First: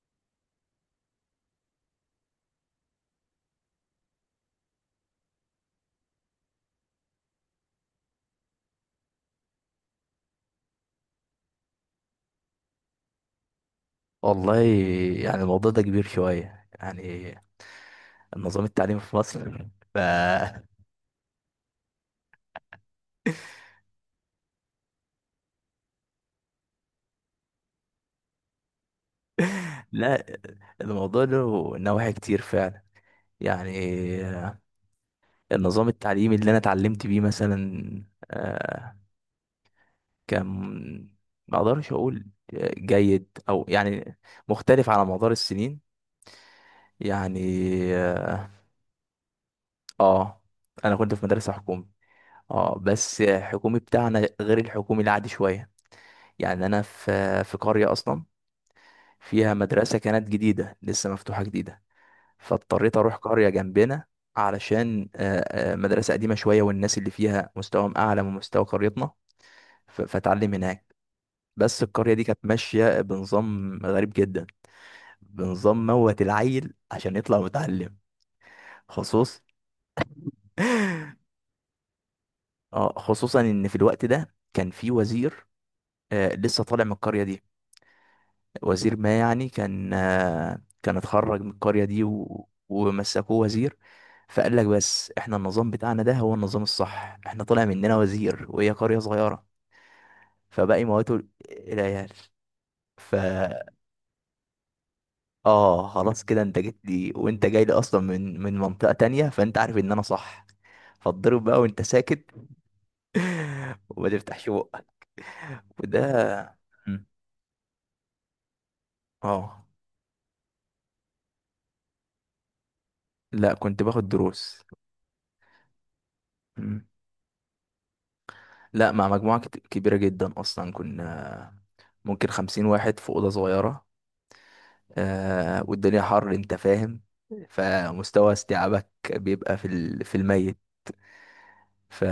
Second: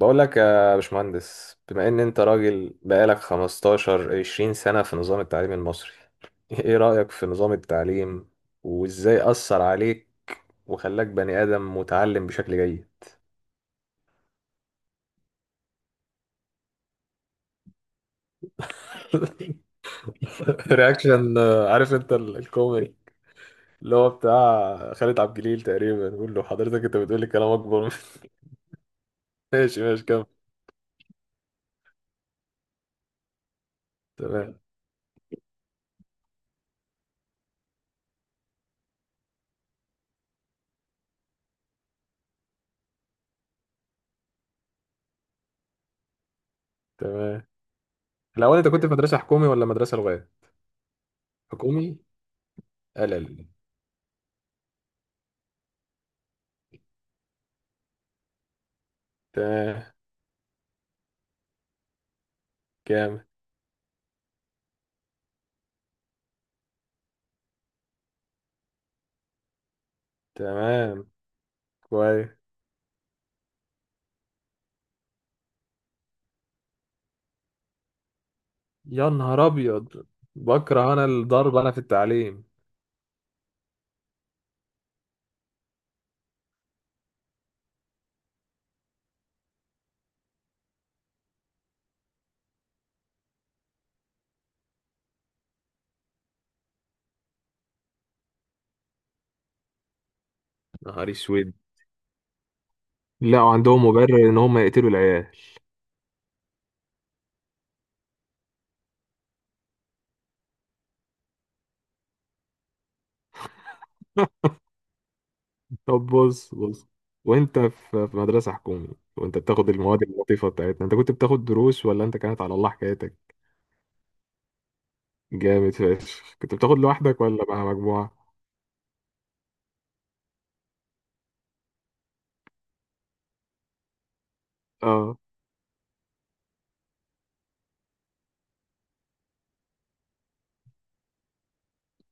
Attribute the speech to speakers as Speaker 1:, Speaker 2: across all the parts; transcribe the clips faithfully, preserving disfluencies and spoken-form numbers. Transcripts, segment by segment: Speaker 1: بقول لك يا باشمهندس، بما ان انت راجل بقالك خمستاشر عشرين سنة في نظام التعليم المصري، ايه رأيك في نظام التعليم وازاي أثر عليك وخلاك بني آدم متعلم بشكل جيد؟
Speaker 2: والله. يعني الموضوع ده كبير شوية، يعني النظام التعليمي في مصر ف
Speaker 1: رياكشن. آه، عارف انت ال- الكوميدي اللي هو بتاع خالد عبد الجليل تقريبا بيقول له حضرتك انت بتقول لي كلام اكبر من- ماشي ماشي،
Speaker 2: لا،
Speaker 1: كمل.
Speaker 2: الموضوع له نواحي كتير فعلا. يعني
Speaker 1: تمام.
Speaker 2: النظام التعليمي اللي انا اتعلمت بيه مثلا، آه، كان ما اقدرش اقول جيد او يعني مختلف على مدار السنين،
Speaker 1: تمام.
Speaker 2: يعني اه.
Speaker 1: الاول انت كنت في مدرسه حكومي ولا مدرسه لغات؟
Speaker 2: آه، انا كنت في مدرسة حكومي.
Speaker 1: حكومي.
Speaker 2: اه، بس
Speaker 1: قلل.
Speaker 2: الحكومي بتاعنا غير الحكومي العادي شوية. يعني انا في في قرية اصلا فيها
Speaker 1: تمام.
Speaker 2: مدرسة كانت جديدة لسه مفتوحة جديدة، فاضطريت أروح
Speaker 1: كامل.
Speaker 2: قرية جنبنا علشان آه، آه، مدرسة قديمة شوية والناس اللي فيها مستواهم أعلى من مستوى قريتنا. ف- فأتعلم هناك.
Speaker 1: تمام.
Speaker 2: بس القرية دي
Speaker 1: كويس.
Speaker 2: كانت ماشية بنظام غريب جدا، بنظام موت العيل عشان يطلع متعلم.
Speaker 1: يا
Speaker 2: خصوص
Speaker 1: نهار ابيض! بكره انا الضرب، انا في التعليم.
Speaker 2: آه، خصوصا إن في الوقت ده كان في وزير، آه، لسه طالع من القرية دي. وزير ما يعني كان آه، كان اتخرج من القرية دي و... ومسكوه وزير. فقال لك بس احنا النظام بتاعنا ده هو النظام الصح، احنا طلع مننا وزير وهي قرية صغيرة. فباقي
Speaker 1: نهار
Speaker 2: مواته
Speaker 1: اسود!
Speaker 2: العيال. ف
Speaker 1: لا، وعندهم مبرر ان هم يقتلوا العيال.
Speaker 2: اه، خلاص كده انت جيت لي وانت جاي لي اصلا من من منطقة تانية، فانت عارف ان انا صح. فاتضرب بقى وانت ساكت وما تفتحش بقك. وده
Speaker 1: طب بص بص،
Speaker 2: مم.
Speaker 1: وانت في في مدرسة حكومي، وانت
Speaker 2: اه،
Speaker 1: بتاخد المواد اللطيفة بتاعتنا، انت كنت بتاخد دروس ولا انت كانت على الله حكايتك؟
Speaker 2: لا، كنت باخد دروس.
Speaker 1: جامد فشخ! كنت بتاخد
Speaker 2: مم.
Speaker 1: لوحدك ولا مع مجموعة؟
Speaker 2: لا، مع مجموعة كت- كبيرة جدا أصلا. كنا ممكن خمسين واحد في أوضة صغيرة.
Speaker 1: اه.
Speaker 2: آه، والدنيا حر، أنت فاهم؟ فمستوى استيعابك بيبقى في ال- في الميت. ف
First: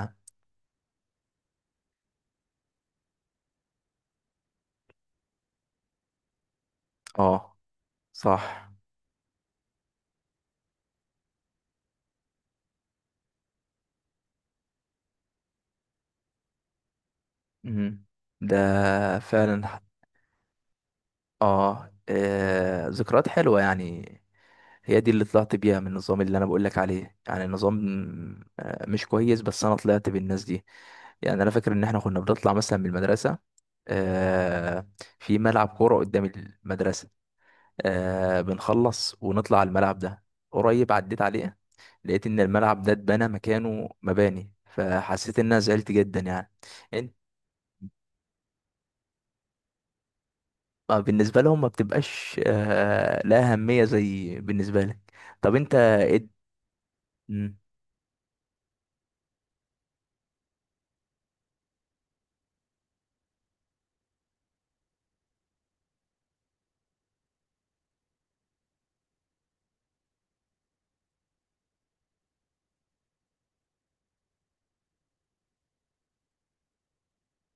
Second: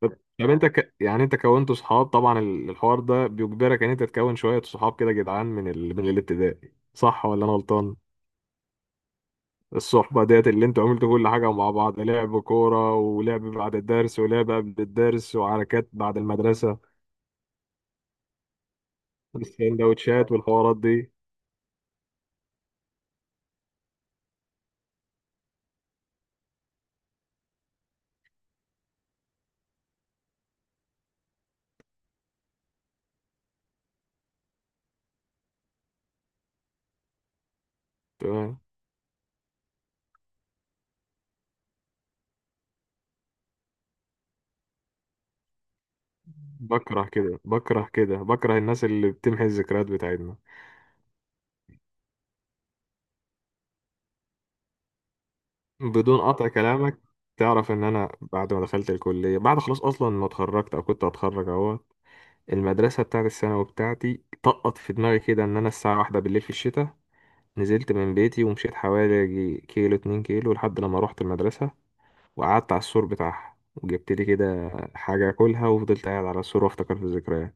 Speaker 1: طب طب انت ك... يعني انت كونت صحاب طبعا، ال- الحوار ده بيجبرك ان انت تكون شوية صحاب كده جدعان من ال... من الابتدائي، صح ولا انا
Speaker 2: اه،
Speaker 1: غلطان؟
Speaker 2: صح.
Speaker 1: الصحبة ديت اللي انتوا عملتوا كل حاجة مع بعض، لعب كورة، ولعب بعد الدرس، ولعب قبل الدرس، وحركات بعد المدرسة،
Speaker 2: مم. ده فعلا.
Speaker 1: والسندوتشات والحوارات دي.
Speaker 2: اه، آه، ذكريات حلوة يعني، هي دي اللي طلعت بيها من النظام اللي انا بقولك عليه. يعني النظام آه، مش كويس، بس انا طلعت بالناس دي. يعني انا فاكر ان احنا كنا بنطلع مثلا من المدرسة، آه، في ملعب كورة قدام المدرسة. آه،
Speaker 1: تمام.
Speaker 2: بنخلص ونطلع على الملعب ده. قريب عديت عليه، لقيت ان الملعب ده اتبنى مكانه مباني، فحسيت ان انا زعلت جدا يعني.
Speaker 1: بكره كده، بكره كده، بكره الناس اللي بتمحي الذكريات بتاعتنا.
Speaker 2: ما بالنسبة لهم ما بتبقاش آه، لا أهمية زي بالنسبة لك. طب أنت
Speaker 1: بدون
Speaker 2: إد...
Speaker 1: قطع كلامك،
Speaker 2: مم،
Speaker 1: تعرف ان انا بعد ما دخلت الكلية، بعد خلاص اصلا ما اتخرجت او كنت هتخرج اهو، المدرسة بتاعت الثانوي بتاعتي طقط في دماغي كده ان انا الساعة واحدة بالليل في الشتاء نزلت من بيتي ومشيت حوالي يجي كيلو، اتنين كيلو، لحد لما رحت المدرسة وقعدت على السور بتاعها وجبت لي كده حاجة أكلها وفضلت قاعد على السور وأفتكر في الذكريات.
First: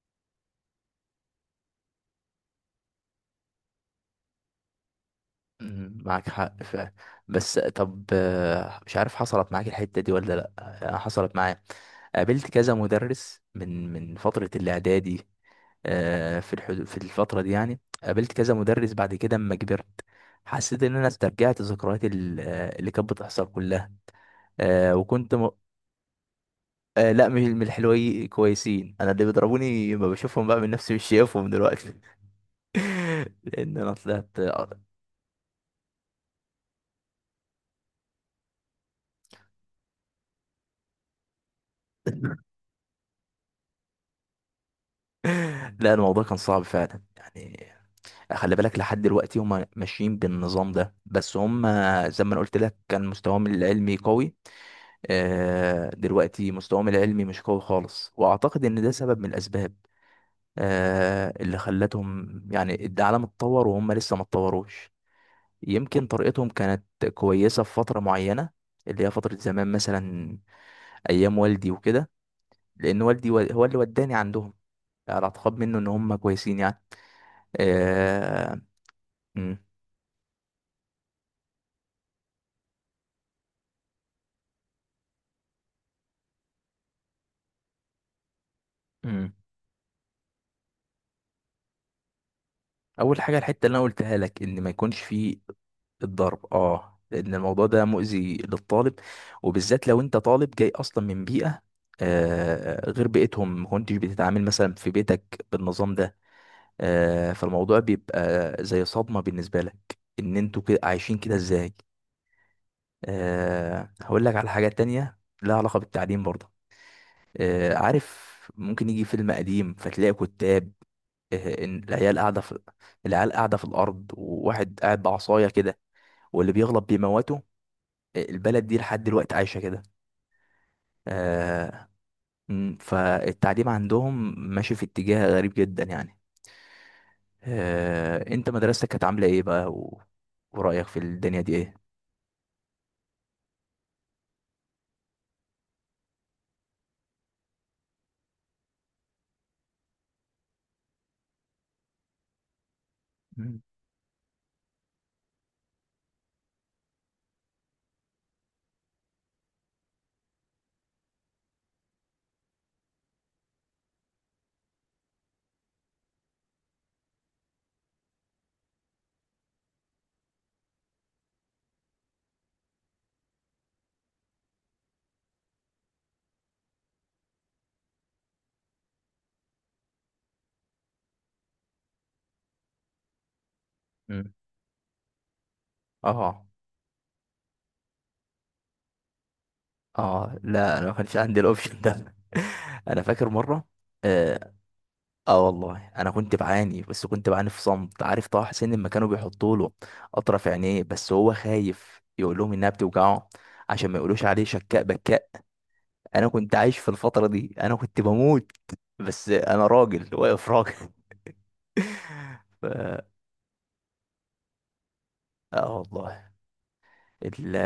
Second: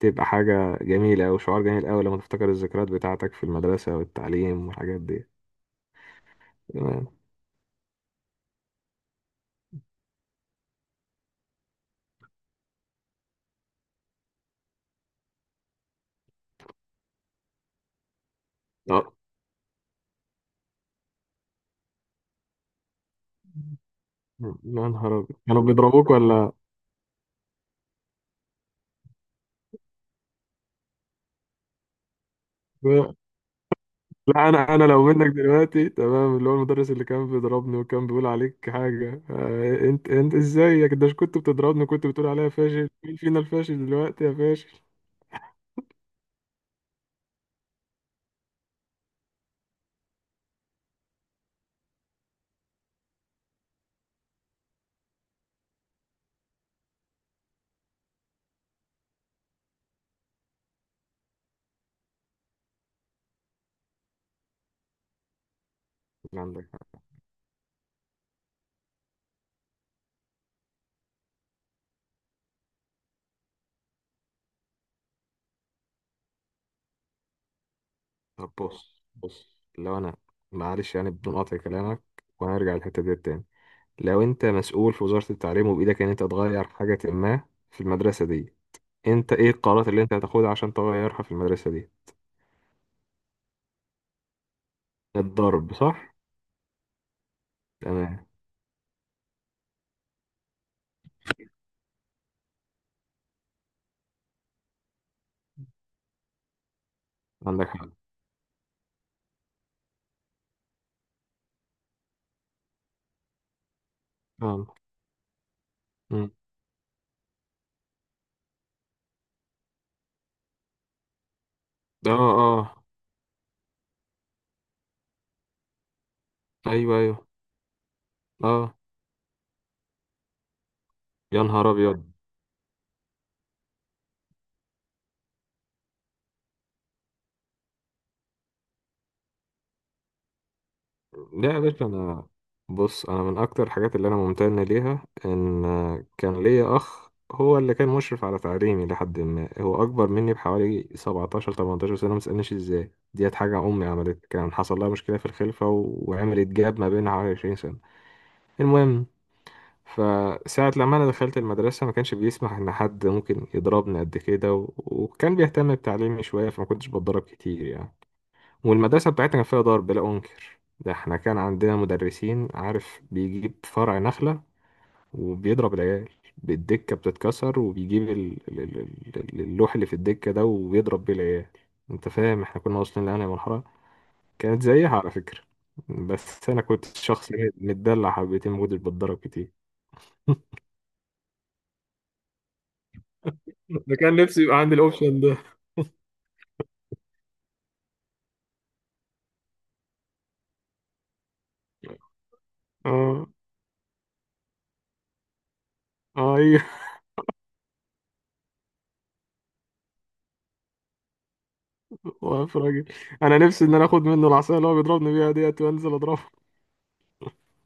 Speaker 1: تبقى حاجة جميلة أوي، شعور جميل أوي لما تفتكر الذكريات بتاعتك في المدرسة والتعليم والحاجات دي.
Speaker 2: مم، معاك حق. ف...
Speaker 1: تمام.
Speaker 2: بس طب آه، مش عارف حصلت معاك الحتة دي ولا لأ. آه، حصلت معايا، قابلت كذا مدرس من من فترة الإعدادي. آه، في الحدود، في الفترة دي يعني قابلت كذا مدرس
Speaker 1: أه،
Speaker 2: بعد كده أما كبرت. حسيت إن أنا استرجعت ذكريات ال- آه، اللي كانت بتحصل كلها.
Speaker 1: يا
Speaker 2: آه،
Speaker 1: نهار
Speaker 2: وكنت
Speaker 1: أبيض!
Speaker 2: م...
Speaker 1: كانوا بيضربوك ولا؟
Speaker 2: آه، لا، مش من الحلوين كويسين. انا اللي بيضربوني ما بشوفهم بقى من نفسي، مش شايفهم دلوقتي لان انا طلعت.
Speaker 1: لا، أنا أنا لو منك دلوقتي تمام، اللي هو المدرس اللي كان بيضربني وكان بيقول عليك حاجة، آه، أنت أنت إزاي ده كنت بتضربني وكنت بتقول عليا فاشل، مين فينا الفاشل دلوقتي يا فاشل؟
Speaker 2: لا، الموضوع كان صعب فعلا يعني. خلي بالك لحد دلوقتي هم ماشيين بالنظام ده، بس هم زي ما انا قلت لك كان مستواهم العلمي قوي. آه، دلوقتي مستواهم العلمي مش قوي خالص، واعتقد ان ده سبب من الاسباب آه، اللي خلتهم، يعني العالم اتطور وهم لسه ما اتطوروش. يمكن طريقتهم
Speaker 1: عندك.
Speaker 2: كانت كويسة في فترة معينة، اللي هي فترة زمان مثلا، أيام والدي وكده. لأن والدي و- هو اللي وداني عندهم على اعتقاد منه إن هم كويسين يعني.
Speaker 1: طب
Speaker 2: آه...
Speaker 1: بص بص،
Speaker 2: مم.
Speaker 1: لو انا، معلش يعني بدون قطع كلامك، وهنرجع للحته دي تاني، لو انت مسؤول في وزاره التعليم وبايدك ان انت تغير حاجه ما في المدرسه دي،
Speaker 2: مم.
Speaker 1: انت ايه القرارات اللي انت هتاخدها عشان تغيرها في المدرسه دي؟
Speaker 2: أول حاجة، الحتة اللي أنا قلتها لك إن ما يكونش فيه
Speaker 1: الضرب، صح.
Speaker 2: الضرب. اه، لأن الموضوع ده
Speaker 1: تمام.
Speaker 2: مؤذي للطالب، وبالذات لو أنت طالب جاي أصلا من بيئة آه غير بيئتهم، ما كنتش بتتعامل مثلا في بيتك بالنظام ده. آه،
Speaker 1: عندك
Speaker 2: فالموضوع
Speaker 1: حق.
Speaker 2: بيبقى زي صدمة بالنسبة لك ان انتوا كده عايشين كده ازاي. أه، هقول لك على
Speaker 1: اه.
Speaker 2: حاجة تانية لها علاقة بالتعليم
Speaker 1: مم.
Speaker 2: برضه. أه، عارف ممكن يجي فيلم قديم فتلاقي كتاب، أه إن
Speaker 1: اه.
Speaker 2: العيال قاعدة في
Speaker 1: آه.
Speaker 2: العيال قاعدة في الأرض وواحد قاعد بعصاية كده، واللي بيغلط
Speaker 1: ايوه، ايوه.
Speaker 2: بيموته. آه، البلد
Speaker 1: اه.
Speaker 2: دي لحد دلوقتي عايشة كده.
Speaker 1: يا نهار
Speaker 2: أه،
Speaker 1: ابيض!
Speaker 2: م، فالتعليم عندهم ماشي في اتجاه غريب جدا يعني. أه، انت مدرستك كانت عاملة ايه بقى و... ورأيك في الدنيا
Speaker 1: لا
Speaker 2: دي
Speaker 1: يا
Speaker 2: ايه؟
Speaker 1: باشا، انا، بص، انا من اكتر الحاجات اللي انا ممتن ليها ان كان ليا اخ هو اللي كان مشرف على تعليمي لحد ما، هو اكبر مني بحوالي سبعتاشر تمنتاشر سنه، ما تسالنيش ازاي ديت، حاجه
Speaker 2: مم.
Speaker 1: امي عملت، كان حصل لها مشكله في الخلفه و- وعملت جاب ما بينها حوالي عشرين سنه. المهم، فساعة لما أنا دخلت المدرسة ما كانش بيسمح إن حد ممكن يضربني قد كده، و... وكان بيهتم بتعليمي شوية، فما كنتش بتضرب كتير يعني. والمدرسة بتاعتنا كان فيها ضرب، لا أنكر ده، احنا كان عندنا مدرسين، عارف، بيجيب فرع نخلة وبيضرب العيال، بالدكة بتتكسر، وبيجيب ال- ال- ال- ال- اللوح اللي في الدكة ده وبيضرب بيه العيال. انت فاهم احنا كنا واصلين لأنهي مرحلة؟
Speaker 2: مم.
Speaker 1: كانت زيها على فكرة.
Speaker 2: اه.
Speaker 1: بس أنا كنت شخص إيه، متدلع حبتين، ما كنتش بتضرب كتير.
Speaker 2: اه، لا، انا ما كانش عندي الاوبشن ده انا فاكر مره.
Speaker 1: ده كان نفسي
Speaker 2: اه،
Speaker 1: يبقى عندي الاوبشن ده.
Speaker 2: آه، والله انا كنت بعاني، بس كنت بعاني في صمت. عارف طه حسين لما كانوا بيحطوا له اطرف عينيه، بس هو خايف يقول لهم انها
Speaker 1: اه.
Speaker 2: بتوجعه عشان ما يقولوش عليه شكاء بكاء. انا
Speaker 1: اه.
Speaker 2: كنت
Speaker 1: ايوه.
Speaker 2: عايش في الفتره دي، انا كنت بموت، بس انا راجل واقف راجل
Speaker 1: واقف
Speaker 2: ف...
Speaker 1: راجل. انا نفسي ان انا اخد منه العصايه اللي هو بيضربني بيها ديت
Speaker 2: اه،
Speaker 1: وانزل اضربه.
Speaker 2: والله ال...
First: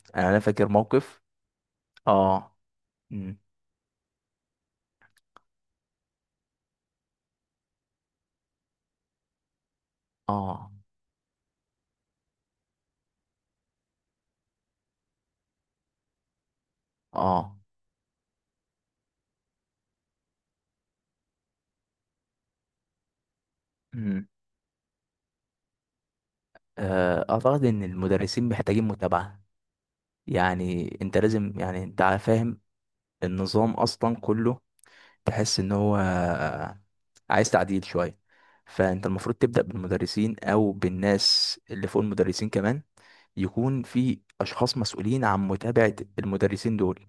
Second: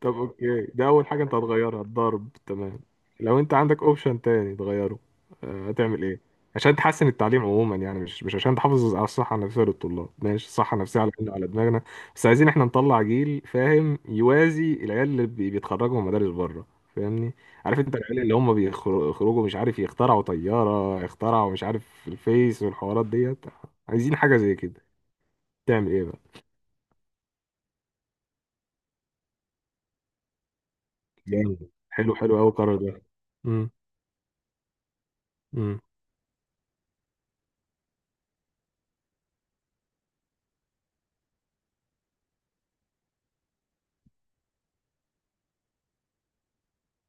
Speaker 1: طب
Speaker 2: انا أنا
Speaker 1: اوكي،
Speaker 2: فاكر
Speaker 1: ده اول
Speaker 2: موقف.
Speaker 1: حاجه انت هتغيرها الضرب،
Speaker 2: اه.
Speaker 1: تمام.
Speaker 2: مم.
Speaker 1: لو انت عندك اوبشن تاني تغيره، آه، هتعمل ايه عشان تحسن التعليم عموما؟ يعني مش مش عشان تحافظ على الصحه النفسيه للطلاب، ماشي،
Speaker 2: اه.
Speaker 1: الصحه النفسيه على على دماغنا، بس عايزين احنا نطلع جيل فاهم يوازي العيال اللي بي- بيتخرجوا من مدارس بره، فاهمني؟
Speaker 2: اه.
Speaker 1: عارف انت العيال اللي هم بيخر- بيخرجوا، مش عارف، يخترعوا طياره، يخترعوا، مش عارف، الفيس والحوارات ديت، عايزين
Speaker 2: مم.
Speaker 1: حاجه زي كده. تعمل ايه بقى؟
Speaker 2: آه، اعتقد ان المدرسين محتاجين متابعة. يعني انت لازم،
Speaker 1: جامد!
Speaker 2: يعني انت
Speaker 1: حلو حلو قوي
Speaker 2: فاهم
Speaker 1: القرار ده. امم
Speaker 2: النظام اصلا كله، تحس ان
Speaker 1: امم.
Speaker 2: هو عايز تعديل شوية. فانت المفروض تبدأ بالمدرسين او بالناس اللي فوق المدرسين كمان. يكون في اشخاص مسؤولين عن متابعة المدرسين دول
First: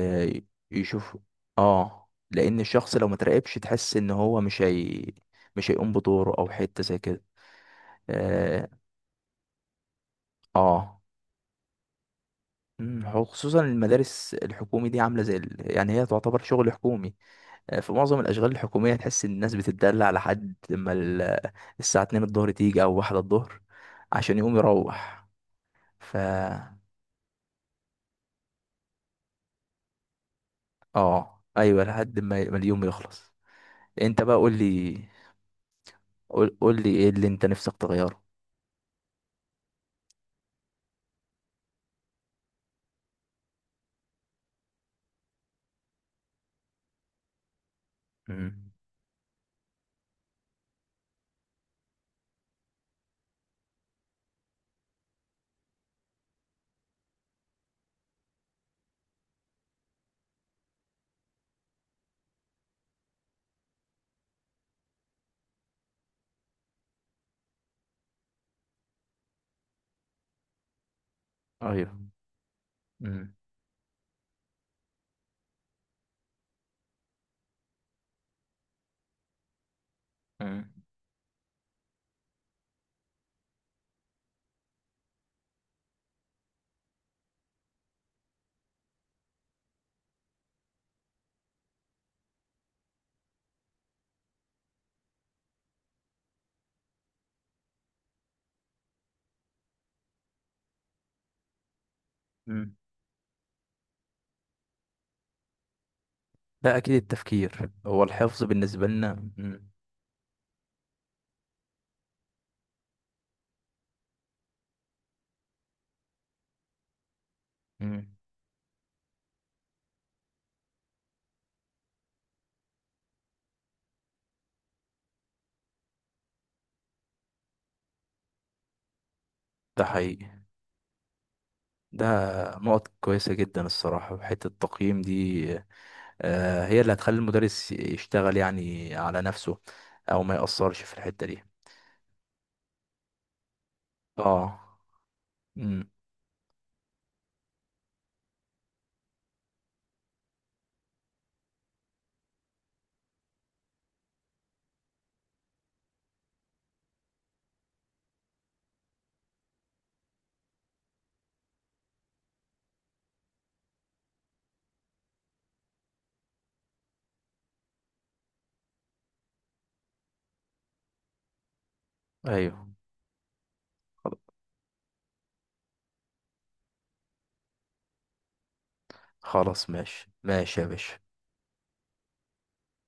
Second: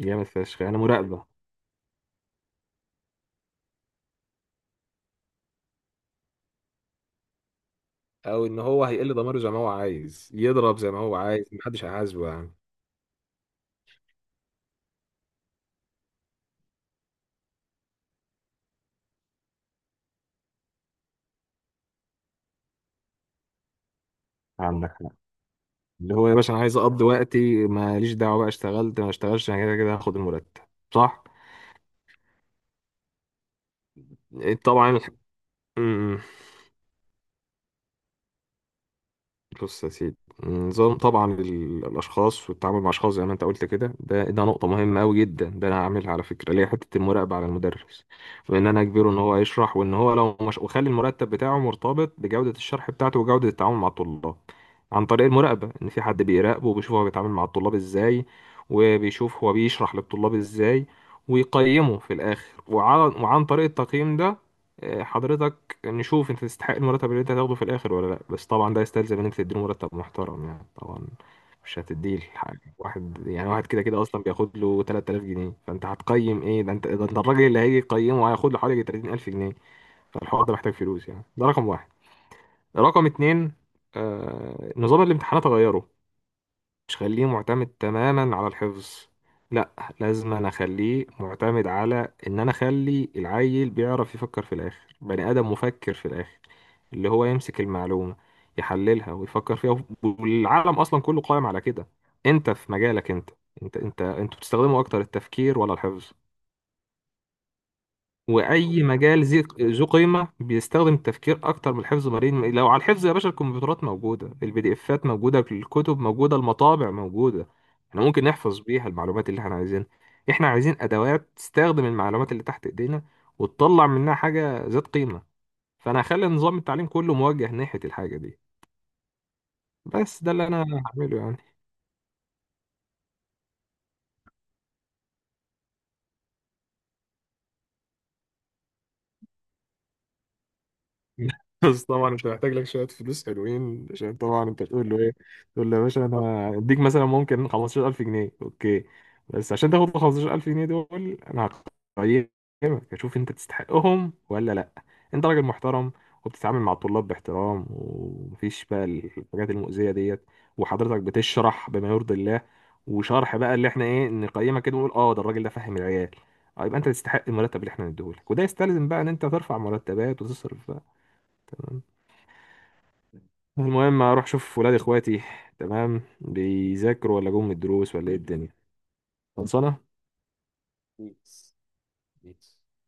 Speaker 1: جامد فشخ، يعني
Speaker 2: يشوفوا.
Speaker 1: مراقبة.
Speaker 2: اه، لان الشخص لو ما تراقبش تحس ان هو مش هي مش هيقوم بدوره او حتة زي كده.
Speaker 1: او ان
Speaker 2: اه.
Speaker 1: هو هيقل ضميره، زي ما هو عايز يضرب، زي ما
Speaker 2: آه.
Speaker 1: هو عايز، محدش هيحاسبه يعني.
Speaker 2: مم، هو خصوصا المدارس الحكومي دي عامله زي ال... يعني هي تعتبر شغل حكومي. آه، في معظم الاشغال الحكوميه تحس ان الناس بتتدلع لحد لما ال... الساعه اتنين الظهر تيجي او واحدة الظهر عشان يقوم
Speaker 1: عندك حق.
Speaker 2: يروح.
Speaker 1: اللي
Speaker 2: ف
Speaker 1: هو يا باشا انا عايز اقضي وقتي، ماليش دعوه بقى، اشتغلت ما اشتغلش، انا كده كده هاخد المرتب، صح؟
Speaker 2: اه، ايوه، لحد ما ما اليوم يخلص. انت بقى قول
Speaker 1: طبعا.
Speaker 2: لي،
Speaker 1: الح- مم.
Speaker 2: قول قول لي ايه اللي انت نفسك تغيره.
Speaker 1: بص يا سيدي، نظام، طبعا ال- الاشخاص والتعامل مع اشخاص زي ما انت قلت كده، ده ده نقطه مهمه قوي جدا، ده انا هعملها على فكره، اللي هي حته المراقبه على المدرس، وان
Speaker 2: مم.
Speaker 1: انا اجبره ان هو يشرح، وان هو لو مش، وخلي المرتب بتاعه مرتبط بجوده الشرح بتاعته وجوده التعامل مع الطلاب، عن طريق المراقبه ان في حد بيراقبه وبيشوف هو بيتعامل مع الطلاب ازاي، وبيشوف هو بيشرح للطلاب ازاي، ويقيمه في الاخر، وعن, وعن طريق التقييم ده، آه، حضرتك، يعني نشوف انت تستحق المرتب اللي انت هتاخده في الاخر ولا لا، بس طبعا ده يستلزم ان انت تديله مرتب محترم يعني طبعا. مش
Speaker 2: ايوه.
Speaker 1: هتديه الحاجة، واحد
Speaker 2: مم.
Speaker 1: يعني، واحد كده كده اصلا بياخد له تلاتة آلاف جنيه، فانت هتقيم ايه؟ ده انت ده انت الراجل اللي هيجي يقيمه هياخد له حوالي تلاتين ألف جنيه، فالحوار ده
Speaker 2: مم.
Speaker 1: محتاج فلوس يعني. ده رقم واحد. رقم اتنين، آه نظام الامتحانات غيره، مش خليه معتمد تماما على الحفظ، لا، لازم انا اخليه معتمد على ان انا اخلي العيل بيعرف يفكر في الاخر، بني ادم مفكر في الاخر، اللي هو يمسك المعلومة يحللها ويفكر فيها، والعالم اصلا كله قائم على كده. انت في
Speaker 2: مم.
Speaker 1: مجالك، انت انت انت انتوا بتستخدموا اكتر التفكير ولا الحفظ؟
Speaker 2: لا، اكيد التفكير هو الحفظ
Speaker 1: واي
Speaker 2: بالنسبه لنا.
Speaker 1: مجال ذي
Speaker 2: مم.
Speaker 1: ذو قيمه بيستخدم التفكير اكتر من الحفظ. مرين، لو على الحفظ يا باشا، الكمبيوترات موجوده، البي دي افات موجوده، الكتب موجوده، المطابع موجوده، احنا
Speaker 2: مم.
Speaker 1: ممكن نحفظ بيها المعلومات اللي احنا عايزينها، احنا عايزين ادوات تستخدم المعلومات اللي تحت ايدينا وتطلع منها حاجه ذات قيمه. فانا هخلي نظام التعليم كله موجه ناحيه الحاجه دي،
Speaker 2: ده
Speaker 1: بس
Speaker 2: حقيقي.
Speaker 1: ده اللي انا هعمله يعني.
Speaker 2: ده نقط كويسة جدا الصراحة. في حتة التقييم دي، آه، هي اللي هتخلي المدرس يشتغل يعني على نفسه، أو ما يأثرش في الحتة دي.
Speaker 1: بس طبعا انت محتاج لك شويه فلوس حلوين، عشان طبعا
Speaker 2: اه.
Speaker 1: انت تقول له ايه؟ تقول له يا
Speaker 2: امم.
Speaker 1: باشا، انا هديك مثلا ممكن خمسة عشر ألف جنيه، اوكي، بس عشان تاخد ال خمستاشر ألف جنيه دول انا هقيمك اشوف انت تستحقهم ولا لا، انت راجل محترم وبتتعامل مع الطلاب باحترام، ومفيش بقى الحاجات المؤذيه ديت، وحضرتك بتشرح بما يرضي الله، وشرح بقى اللي احنا ايه، نقيمك كده ونقول اه ده الراجل ده فاهم العيال، اه يبقى انت تستحق المرتب اللي احنا نديهولك، وده يستلزم بقى ان انت ترفع مرتبات وتصرف. تمام.
Speaker 2: ايوه.
Speaker 1: المهم اروح اشوف ولاد اخواتي، تمام بيذاكروا ولا جم من الدروس ولا ايه الدنيا.
Speaker 2: خلاص،
Speaker 1: خلصانه.
Speaker 2: ماشي ماشي يا باشا.
Speaker 1: بيس. بيس.